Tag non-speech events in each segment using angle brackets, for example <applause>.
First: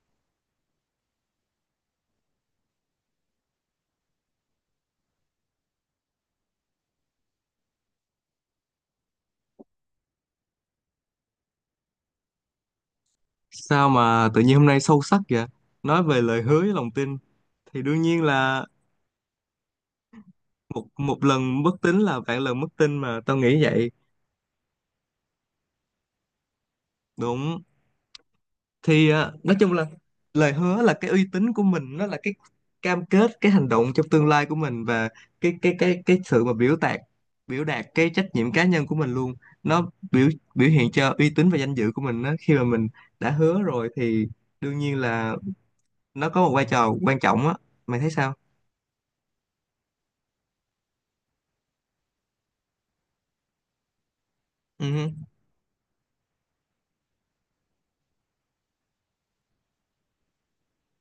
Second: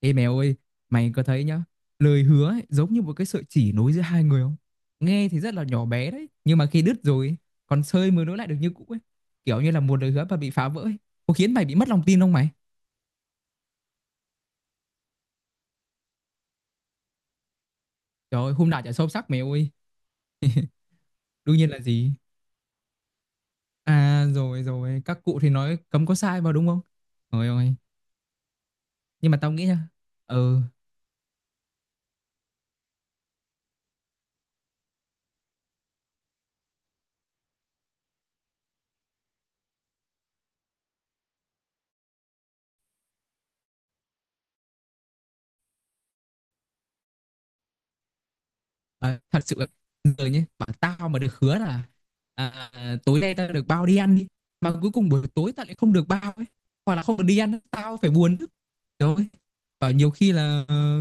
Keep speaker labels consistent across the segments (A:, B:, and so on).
A: Ê mèo ơi, mày có thấy nhá, lời hứa ấy, giống như một cái sợi chỉ nối giữa hai người không? Nghe thì rất là nhỏ bé đấy, nhưng mà khi đứt rồi, còn sơi mới nối lại được như cũ ấy. Kiểu như là một lời hứa mà bị phá vỡ ấy, có khiến mày bị mất lòng tin không mày?
B: Sao mà tự nhiên hôm nay sâu sắc vậy? Nói về lời hứa với lòng tin thì đương nhiên
A: Trời ơi,
B: là
A: hôm nào chả sâu sắc mày ơi.
B: một một
A: Đương
B: lần bất
A: nhiên là
B: tín
A: gì?
B: là vạn lần mất tin mà tao nghĩ vậy.
A: À rồi rồi, các cụ thì nói cấm có sai vào đúng không? Trời
B: Đúng.
A: ơi,
B: Thì
A: nhưng
B: à,
A: mà tao
B: nói
A: nghĩ
B: chung là
A: nha.
B: lời
A: Ừ,
B: hứa là cái uy tín của mình, nó là cái cam kết, cái hành động trong tương lai của mình và cái sự mà biểu đạt cái trách nhiệm cá nhân của mình luôn. Nó biểu biểu hiện cho uy tín và danh dự của mình đó. Khi mà mình đã hứa rồi thì đương nhiên là nó có một vai trò quan trọng á. Mày thấy sao?
A: Ờ, thật sự là người nhé bảo tao mà được hứa là tối nay tao được bao đi ăn đi mà cuối cùng
B: Ừ.
A: buổi tối tao lại không được bao ấy, hoặc là không được đi ăn tao phải buồn chứ. Rồi bảo nhiều khi là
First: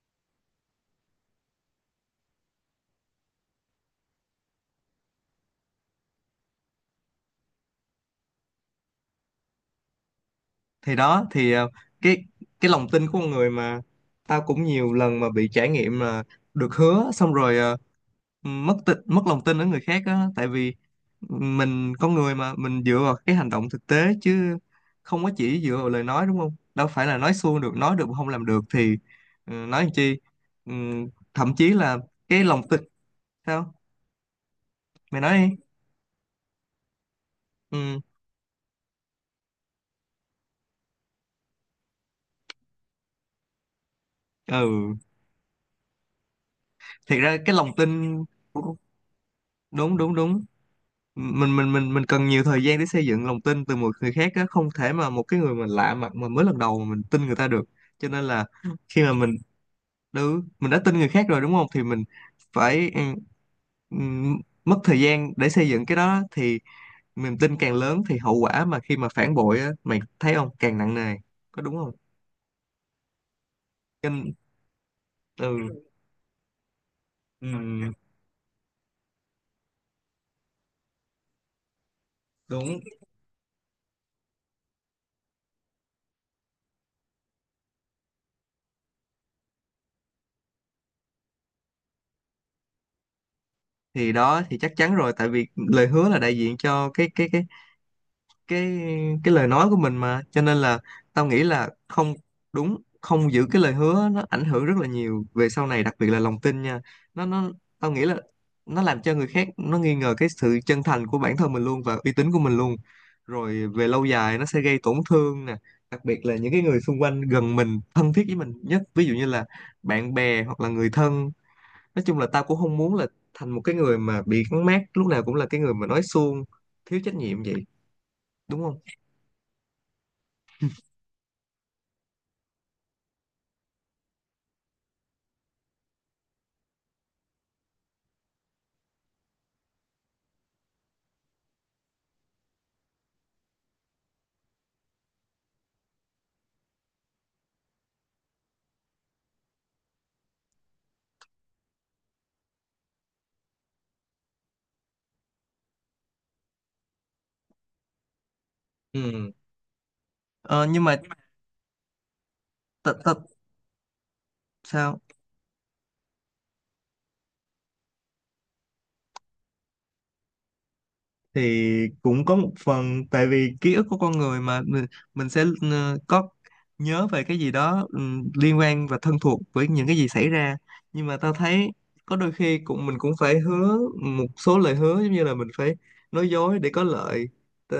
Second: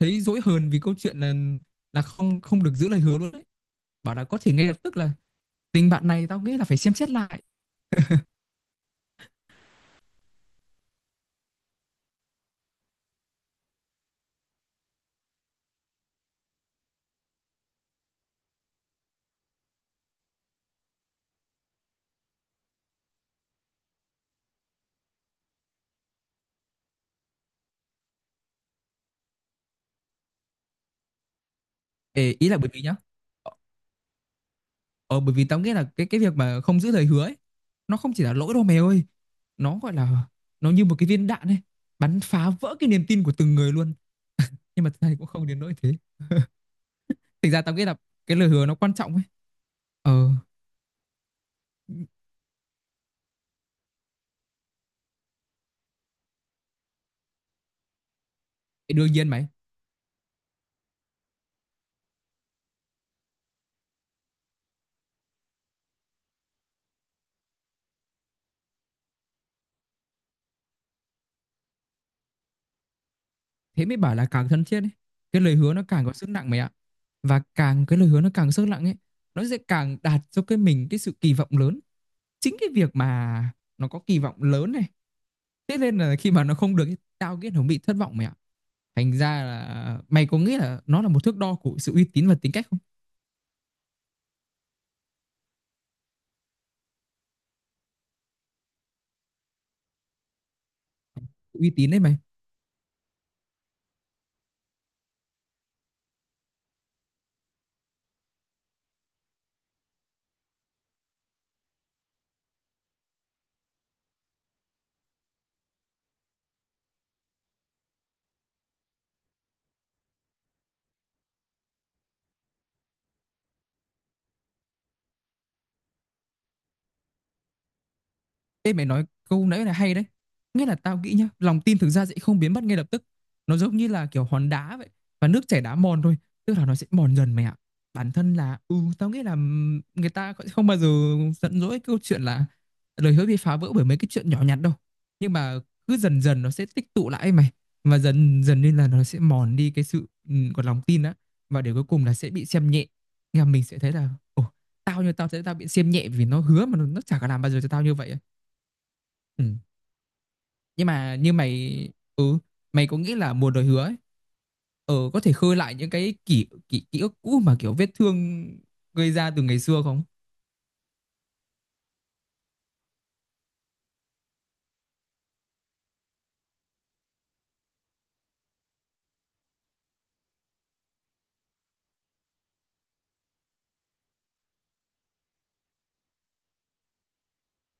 A: thấy dỗi hờn vì câu chuyện là không không được giữ lời hứa luôn đấy, bảo là có thể ngay lập tức là tình bạn này tao nghĩ là phải xem xét lại.
B: Thì đó thì cái cái lòng tin của con người mà tao cũng nhiều lần mà bị trải nghiệm là được hứa xong rồi, mất lòng tin ở người khác á, tại vì mình con người mà mình dựa vào cái hành động thực tế chứ không có chỉ dựa vào lời nói, đúng không? Đâu phải là nói suông, được nói được mà không làm được thì, nói làm chi. Ừ, thậm chí là
A: Ê,
B: cái
A: ý là
B: lòng
A: bởi
B: tin.
A: vì nhá,
B: Sao? Mày
A: Ờ bởi
B: nói
A: vì
B: đi.
A: tao nghĩ là cái việc mà không giữ lời hứa ấy, nó
B: Ừ.
A: không chỉ là lỗi đâu mày ơi. Nó gọi là nó như một cái viên đạn ấy, bắn phá vỡ cái niềm tin của từng người luôn. Nhưng mà
B: Ừ.
A: thực ra thì cũng không đến nỗi thế.
B: Thiệt ra
A: Thực
B: cái
A: ra
B: lòng
A: tao nghĩ là
B: tin.
A: cái lời hứa nó quan trọng ấy.
B: Đúng, đúng,
A: Ờ,
B: đúng. Mình cần nhiều thời gian để xây dựng lòng tin từ một người khác á, không thể mà một cái người mình lạ mặt mà mới lần đầu mà mình tin người ta được. Cho nên là
A: thì
B: khi mà
A: đương nhiên
B: mình
A: mày,
B: mình đã tin người khác rồi, đúng không? Thì mình phải, mất thời gian để xây dựng cái đó, thì niềm tin càng lớn thì hậu quả mà khi mà phản bội á, mày thấy không, càng nặng nề, có đúng không?
A: thế mới
B: Cho
A: bảo là
B: nên-
A: càng thân thiết ấy. Cái lời hứa
B: ừ.
A: nó càng có sức nặng mày ạ. Và càng
B: ừm,
A: cái lời hứa nó càng sức nặng ấy, nó sẽ càng đạt cho cái mình cái sự kỳ vọng lớn. Chính cái
B: Đúng.
A: việc mà nó có kỳ vọng lớn này, thế nên là khi mà nó không được ấy, tao nghĩ nó bị thất vọng mày ạ. Thành ra là mày có nghĩ là nó là một thước đo của sự uy tín và tính cách không?
B: Thì đó thì chắc chắn rồi, tại vì lời hứa là đại diện cho cái cái lời nói của mình mà, cho nên là tao nghĩ là
A: Uy tín đấy
B: không
A: mày.
B: đúng không giữ cái lời hứa nó ảnh hưởng rất là nhiều về sau này, đặc biệt là lòng tin nha. Nó Tao nghĩ là nó làm cho người khác nó nghi ngờ cái sự chân thành của bản thân mình luôn và uy tín của mình luôn, rồi về lâu dài nó sẽ gây tổn thương nè, đặc biệt là những cái người xung quanh gần mình thân thiết với mình nhất, ví dụ như là bạn bè hoặc là người thân. Nói chung là tao cũng không muốn là thành một cái người mà bị gắn mác lúc nào cũng là cái người mà nói suông, thiếu trách nhiệm vậy, đúng
A: Ê
B: không?
A: mày nói câu nãy là hay đấy. Nghĩa là tao nghĩ nhá, lòng tin thực ra sẽ không biến mất ngay lập tức. Nó giống như là kiểu hòn đá vậy, và nước chảy đá mòn thôi. Tức là nó sẽ mòn dần mày ạ. Bản thân là, ừ, tao nghĩ là, người ta sẽ không bao giờ giận dỗi câu chuyện là lời hứa bị phá vỡ bởi mấy cái chuyện nhỏ nhặt đâu. Nhưng mà cứ dần dần nó sẽ tích tụ lại ấy mày. Và dần dần nên là nó sẽ mòn đi cái sự, của lòng tin á. Và để cuối cùng là sẽ bị xem nhẹ. Nghe mình sẽ thấy là, ồ, tao thấy tao bị xem nhẹ vì nó hứa mà nó chả có làm bao giờ cho tao như vậy á.
B: Ừ.
A: Ừ.
B: Ờ, nhưng
A: Nhưng
B: mà
A: mà như mày, ừ, mày có
B: thật
A: nghĩ
B: thật.
A: là mùa lời hứa ấy, ờ,
B: Sao?
A: có thể khơi lại những cái kỷ kỷ ký ức cũ mà kiểu vết thương gây ra từ ngày xưa không?
B: Thì cũng có một phần tại vì ký ức của con người mà mình sẽ, có nhớ về cái gì đó, liên quan và thân thuộc với những cái gì xảy ra. Nhưng mà tao thấy có đôi khi cũng mình cũng phải hứa một số lời hứa, giống như là mình phải nói dối để có lợi. Ờ,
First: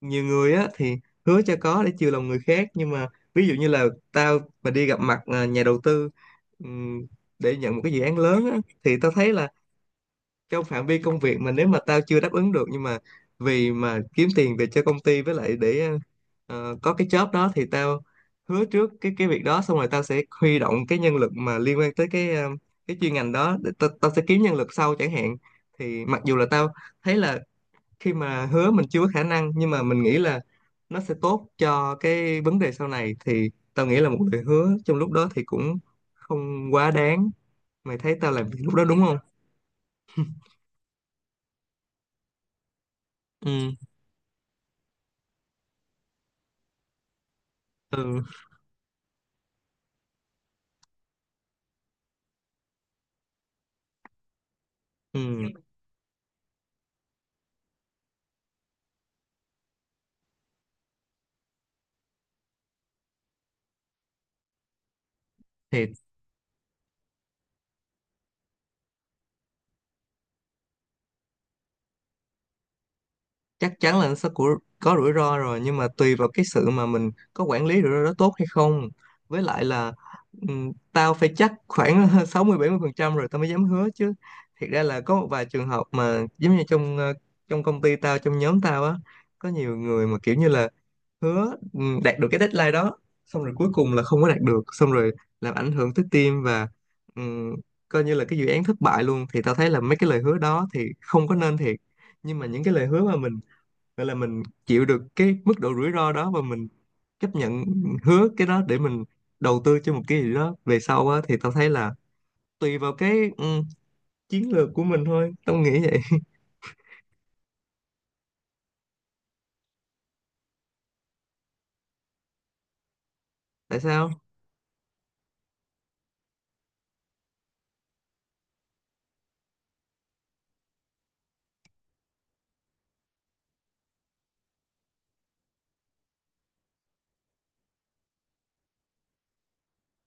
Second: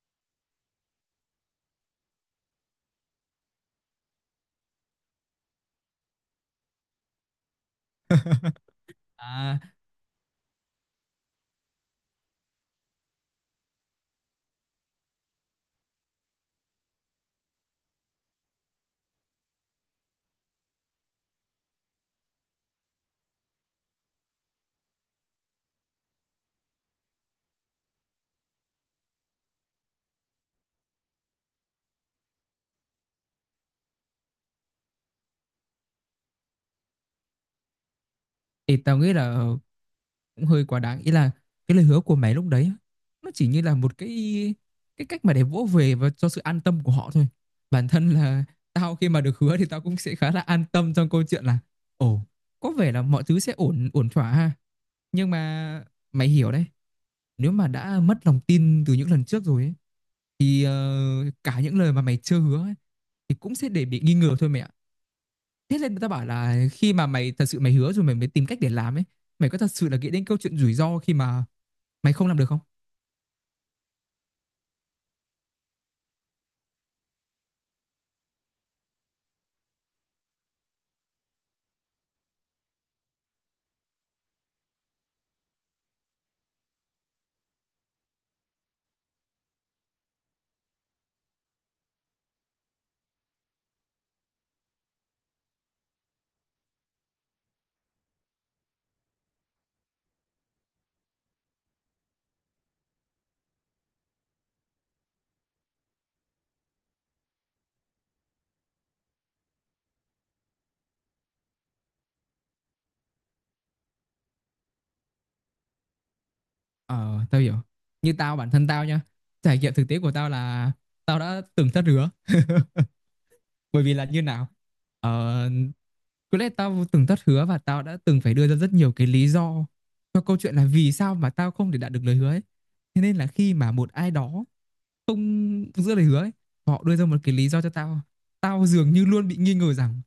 B: nhiều người á thì hứa cho có để chiều lòng người khác, nhưng mà ví dụ như là tao mà đi gặp mặt, nhà đầu tư, ừ, để nhận một cái dự án lớn á,
A: <laughs>
B: thì tao thấy là
A: À
B: trong phạm vi công việc mà nếu mà tao chưa đáp ứng được, nhưng mà vì mà kiếm tiền về cho công ty, với lại để, có cái job đó, thì tao hứa trước cái việc đó xong rồi tao sẽ huy động cái nhân lực mà liên quan tới cái chuyên ngành đó, để tao sẽ kiếm nhân lực sau chẳng hạn. Thì mặc dù là tao thấy là khi mà hứa mình chưa có khả năng, nhưng mà mình nghĩ là nó sẽ tốt cho cái vấn đề sau này, thì tao nghĩ là một lời hứa trong lúc đó thì cũng không quá đáng. Mày thấy tao làm việc lúc
A: thì
B: đó đúng
A: tao nghĩ
B: không?
A: là cũng hơi quá đáng, ý là cái lời hứa của mày lúc đấy á, nó chỉ như
B: Ừ.
A: là một cái, cách mà để vỗ về và cho sự an tâm của họ thôi. Bản thân
B: Ừ.
A: là tao khi mà được hứa thì tao cũng sẽ khá là an tâm trong câu chuyện là, ồ, có vẻ là mọi thứ sẽ ổn ổn thỏa ha. Nhưng
B: Ừ.
A: mà mày hiểu đấy, nếu mà đã mất lòng tin từ những lần trước rồi ấy, thì cả những lời mà mày chưa hứa ấy, thì cũng sẽ để bị nghi ngờ thôi mẹ ạ. Thế
B: Thì
A: nên người ta bảo là khi mà mày thật sự mày hứa rồi mày mới tìm cách để làm ấy, mày có thật sự là nghĩ đến câu chuyện rủi ro khi mà mày không làm được không?
B: chắc chắn là nó sẽ có rủi ro rồi, nhưng mà tùy vào cái sự mà mình có quản lý rủi ro đó tốt hay không, với lại là, tao phải chắc khoảng <laughs> 60 mươi 70% rồi tao mới dám hứa chứ. Thiệt ra là có một vài trường hợp mà giống như trong công ty tao, trong nhóm tao á, có nhiều người mà kiểu như là hứa, đạt được cái deadline đó, xong rồi cuối cùng là không có đạt được, xong rồi làm ảnh hưởng tới team và, ừm, coi như là cái dự án thất bại luôn, thì tao thấy là mấy cái lời hứa đó thì không có nên thiệt. Nhưng mà những cái lời hứa mà mình nên là mình chịu được cái mức độ rủi ro đó và mình chấp nhận hứa cái đó để mình đầu tư cho một cái gì đó về sau á, thì tao thấy là tùy vào cái, chiến lược của mình thôi, tao nghĩ vậy.
A: Ờ, tao hiểu. Như tao bản thân tao nha, trải nghiệm thực tế của tao là tao đã từng thất hứa,
B: <laughs> Tại
A: bởi vì là
B: sao?
A: như nào, ờ, có lẽ tao từng thất hứa và tao đã từng phải đưa ra rất nhiều cái lý do cho câu chuyện là vì sao mà tao không thể đạt được lời hứa ấy. Thế nên là khi mà một ai đó không giữ lời hứa ấy, họ đưa ra một cái lý do cho tao, tao dường như luôn bị nghi ngờ rằng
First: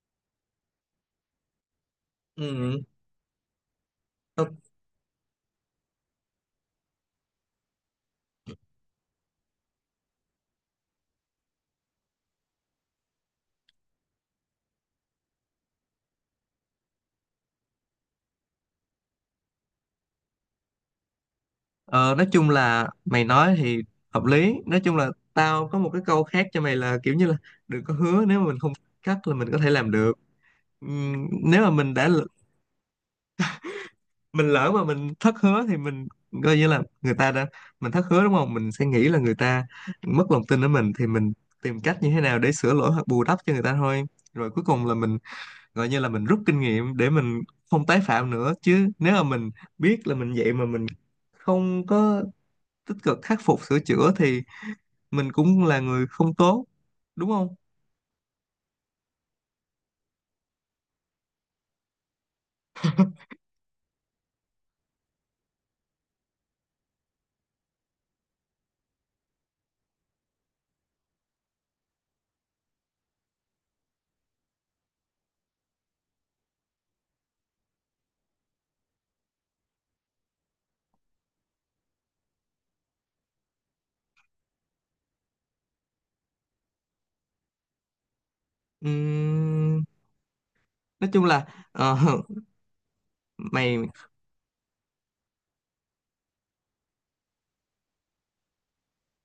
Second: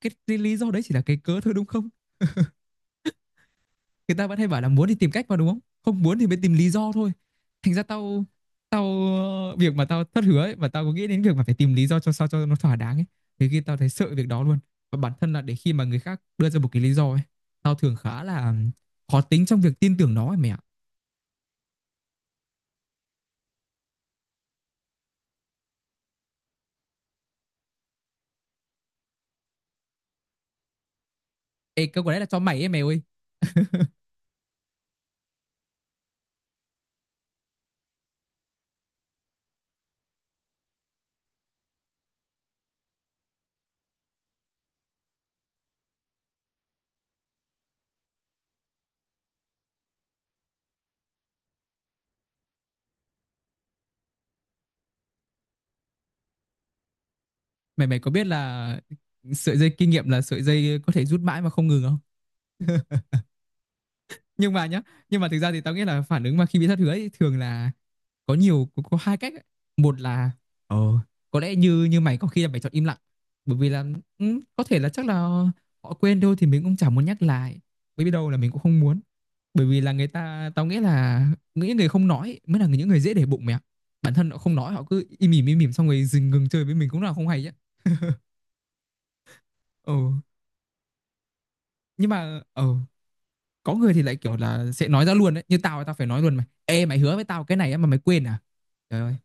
A: cái lý do đấy chỉ là cái cớ thôi đúng không?
B: Ừ.
A: Người ta vẫn hay
B: tao-
A: bảo là muốn thì tìm cách mà, đúng không, không muốn thì mới tìm lý do thôi. Thành ra tao tao việc mà tao thất hứa ấy, mà tao có nghĩ đến việc mà phải tìm lý do cho sao cho nó thỏa đáng ấy, thì khi tao thấy sợ việc đó luôn. Và bản thân là để khi mà người khác đưa ra một cái lý do ấy, tao thường khá là khó tính trong việc tin tưởng nó ấy mày ạ.
B: ờ, nói chung là mày nói thì hợp lý. Nói chung là tao có một cái câu khác cho mày là kiểu như là đừng có hứa nếu mà mình không cắt là mình có thể làm được. Nếu mà
A: Ê câu của đấy là cho mày ấy mày ơi.
B: mình lỡ mà mình thất hứa thì mình coi như là người ta đã mình thất hứa, đúng không, mình sẽ nghĩ là người ta mất lòng tin ở mình, thì mình tìm cách như thế nào để sửa lỗi hoặc bù đắp cho người ta thôi. Rồi cuối cùng là mình gọi như là mình rút kinh nghiệm để mình không tái phạm nữa. Chứ nếu mà mình biết là mình vậy mà mình không có tích cực khắc phục sửa chữa thì mình cũng là người không tốt, đúng không?
A: Mày mày có biết là sợi dây kinh nghiệm là sợi dây có thể rút mãi mà không ngừng không? Nhưng mà nhá, nhưng mà thực ra thì tao nghĩ là phản ứng mà khi bị thất hứa ấy, thường là có hai cách ấy. Một là ờ, có lẽ như như mày có khi là mày chọn im lặng, bởi vì là, ừ, có thể là chắc là họ quên thôi thì mình cũng chẳng muốn nhắc lại, bởi vì đâu là mình cũng không muốn, bởi vì là người ta tao nghĩ là những người không nói mới là những người dễ để bụng mẹ. Bản thân họ không nói họ cứ im ỉm xong rồi ngừng chơi với mình cũng là không hay chứ.
B: Ừm,
A: Ừ,
B: nói chung là, ờ,
A: nhưng mà, ờ,
B: <laughs>
A: có
B: mày,
A: người thì lại kiểu là sẽ nói ra luôn đấy, như tao tao phải nói luôn mày, ê mày hứa với tao cái này á mà mày quên à. Trời ơi.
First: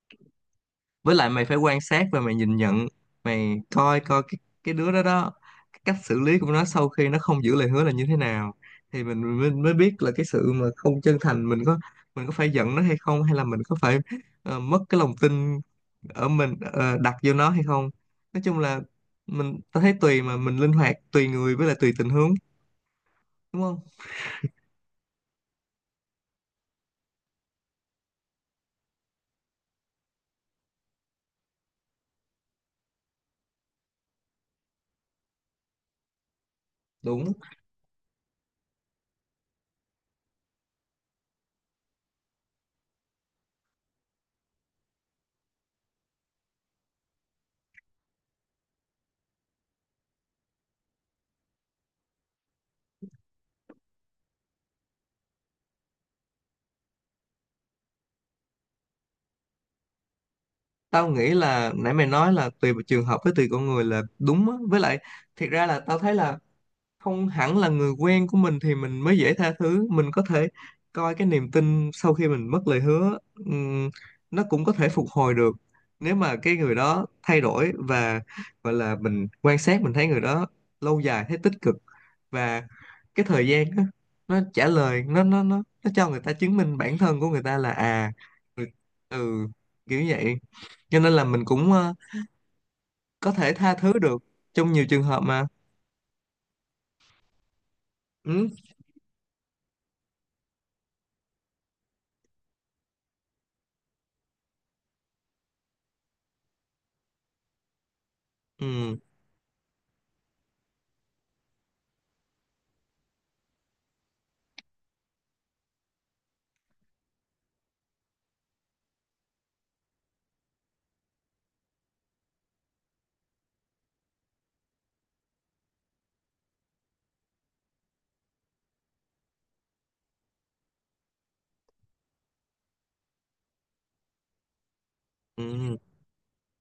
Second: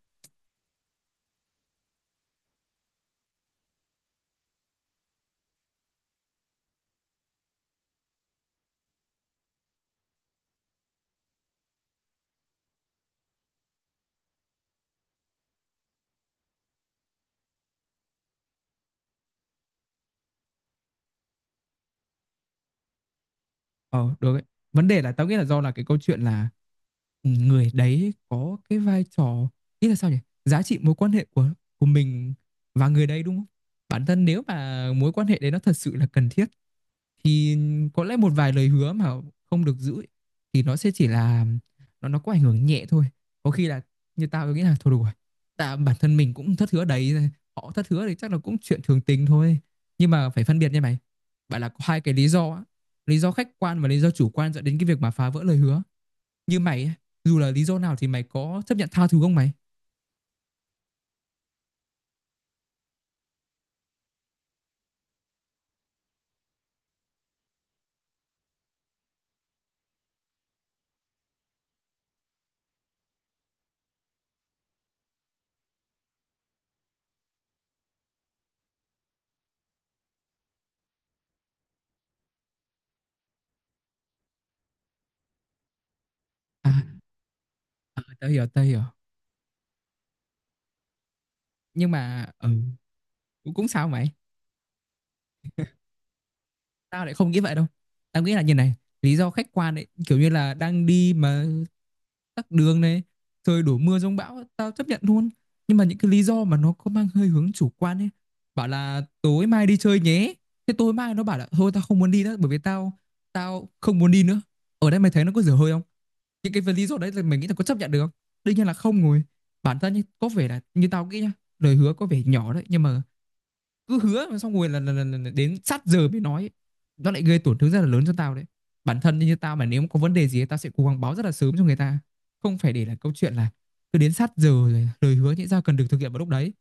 B: với lại mày phải quan sát và mày nhìn nhận. Mày coi coi cái đứa đó đó, cái cách xử lý của nó sau khi nó không giữ lời hứa là như thế nào, thì mình mới, mới biết là cái sự mà không chân thành. Mình có, mình có phải giận nó hay không, hay là mình có phải, mất cái lòng tin ở mình, đặt vô nó hay không? Nói chung là mình, tao thấy tùy mà mình linh hoạt tùy người với lại tùy tình huống, đúng không?
A: Ờ, được ấy. Vấn đề là tao nghĩ là do là cái câu chuyện là, ừ, người đấy có cái vai trò, ý là sao nhỉ? Giá trị mối quan hệ của mình và người đấy đúng không? Bản thân nếu mà mối quan hệ đấy nó thật sự là cần thiết
B: Đúng.
A: thì có lẽ một vài lời hứa mà không được giữ ấy, thì nó sẽ chỉ là, nó có ảnh hưởng nhẹ thôi. Có khi là như tao nghĩ là thôi đủ rồi. Tại bản thân mình cũng thất hứa đấy, họ thất hứa thì chắc là cũng chuyện thường tình thôi. Nhưng mà phải phân biệt nha mày. Bạn là có hai cái lý do á, lý do khách quan và lý do chủ quan dẫn đến cái việc mà phá vỡ lời hứa. Như mày ấy, dù là lý do nào thì mày có chấp nhận tha thứ không mày?
B: Tao nghĩ là nãy mày nói là tùy trường hợp với tùy con người là đúng á, với lại thiệt ra là tao thấy là không hẳn là người quen của mình thì mình mới dễ tha thứ. Mình có thể coi cái niềm tin sau khi mình mất lời hứa, ừm, nó cũng có thể phục hồi được nếu mà cái người đó thay đổi và gọi là mình quan sát mình thấy người đó lâu dài thấy tích cực. Và cái thời gian á, nó trả lời nó cho người ta chứng
A: À,
B: minh bản thân của người ta là
A: à
B: à,
A: tao hiểu tao
B: người-
A: hiểu
B: Ừ. Kiểu vậy. Cho nên là mình cũng,
A: Nhưng mà, ừ,
B: có thể
A: cũng
B: tha
A: sao
B: thứ
A: mày,
B: được trong nhiều trường hợp mà.
A: tao lại không nghĩ vậy đâu. Tao nghĩ là
B: Ừ.
A: như này, lý do khách quan ấy kiểu như là đang đi mà tắc đường này, trời đổ mưa giông bão tao chấp nhận luôn. Nhưng mà những cái lý do mà nó có mang hơi hướng chủ quan ấy, bảo
B: Ừ.
A: là tối mai đi chơi nhé, thế tối mai nó bảo là thôi tao không muốn đi nữa, bởi vì tao tao không muốn đi nữa. Ở đây mày thấy nó có dở hơi không? Những cái lý do đấy là mày nghĩ là có chấp nhận được không? Đương nhiên là không rồi. Bản thân như có vẻ là như tao nghĩ nhá, lời hứa có vẻ nhỏ đấy nhưng mà cứ hứa mà xong rồi là đến sát giờ mới nói, nó lại gây tổn thương rất là lớn cho tao đấy. Bản thân như tao mà nếu có vấn đề gì tao sẽ cố gắng báo rất là sớm cho người ta, không phải để là câu chuyện là cứ đến sát giờ rồi lời hứa nhẽ ra cần
B: Ừ.
A: được thực hiện vào lúc đấy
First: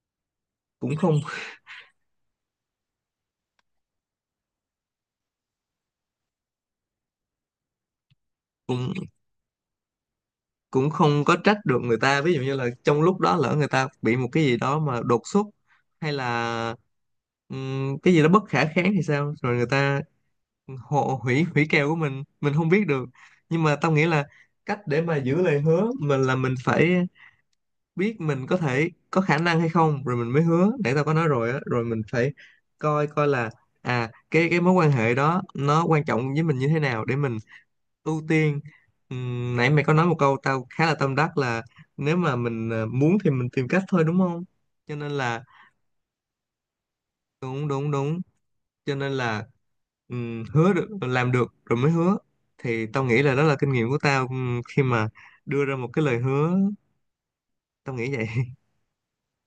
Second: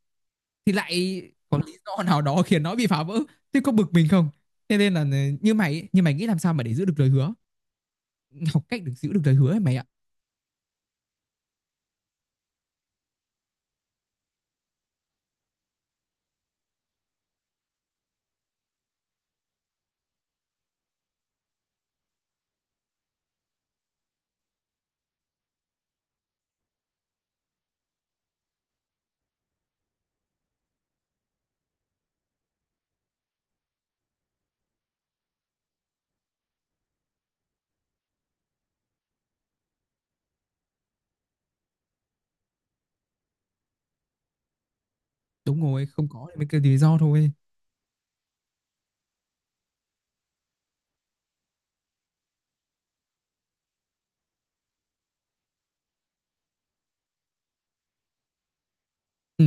A: thì
B: cũng không
A: lại có lý do nào đó khiến nó bị phá vỡ, thế có bực mình không. Thế nên là, ừ, như mày, mày nghĩ làm sao mà để giữ được lời hứa, học cách được
B: cũng
A: giữ được lời hứa ấy mày ạ.
B: cũng không có trách được người ta, ví dụ như là trong lúc đó lỡ người ta bị một cái gì đó mà đột xuất, hay là, cái gì đó bất khả kháng thì sao, rồi người ta hộ hủy hủy kèo của mình không biết được. Nhưng mà tao nghĩ là cách để mà giữ lời hứa mình là mình phải biết mình có thể có khả năng hay không rồi mình mới hứa, để tao có nói rồi á. Rồi mình phải coi coi là à, cái mối quan hệ đó nó quan trọng với mình như thế nào để mình ưu tiên. Nãy mày có nói một câu tao khá là tâm đắc là nếu mà mình, muốn thì mình tìm cách thôi, đúng không? Cho nên là
A: Đúng rồi, không có thì mới kêu lý do thôi.
B: đúng, đúng, đúng. Cho nên là, hứa được làm được rồi mới hứa, thì tao nghĩ là đó là kinh nghiệm của tao, khi mà đưa ra một cái lời hứa. Tao nghĩ vậy. <laughs>
A: Ừ.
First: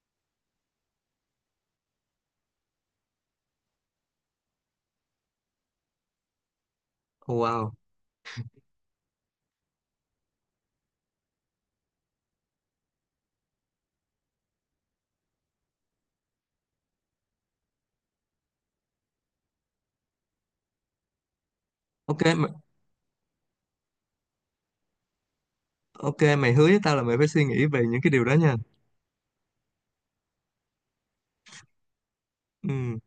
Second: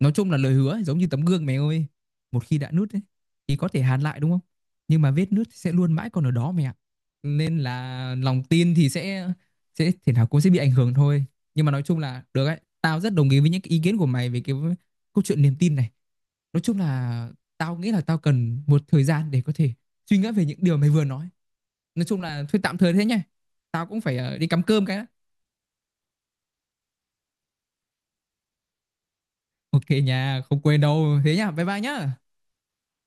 A: Nói chung là lời hứa ấy, giống như tấm gương mẹ ơi. Một khi đã nứt ấy, thì có thể hàn lại đúng không? Nhưng mà vết nứt sẽ luôn mãi còn ở đó mẹ ạ. Nên
B: Wow.
A: là lòng tin thì sẽ thể nào cũng sẽ bị ảnh hưởng thôi. Nhưng mà nói chung là được ấy. Tao rất đồng ý với những cái ý kiến của mày về cái câu chuyện niềm tin này. Nói chung là tao nghĩ là tao cần một thời gian để có thể suy nghĩ về những điều mày vừa nói. Nói
B: Ok
A: chung là
B: mày.
A: thôi tạm thời thế nhá. Tao cũng phải đi cắm cơm cái đã.
B: Ok, mày hứa với tao là mày phải suy nghĩ về những cái điều đó nha.
A: Ok nha, không quên đâu. Thế nhá, bye bye nhá.
B: Ừ.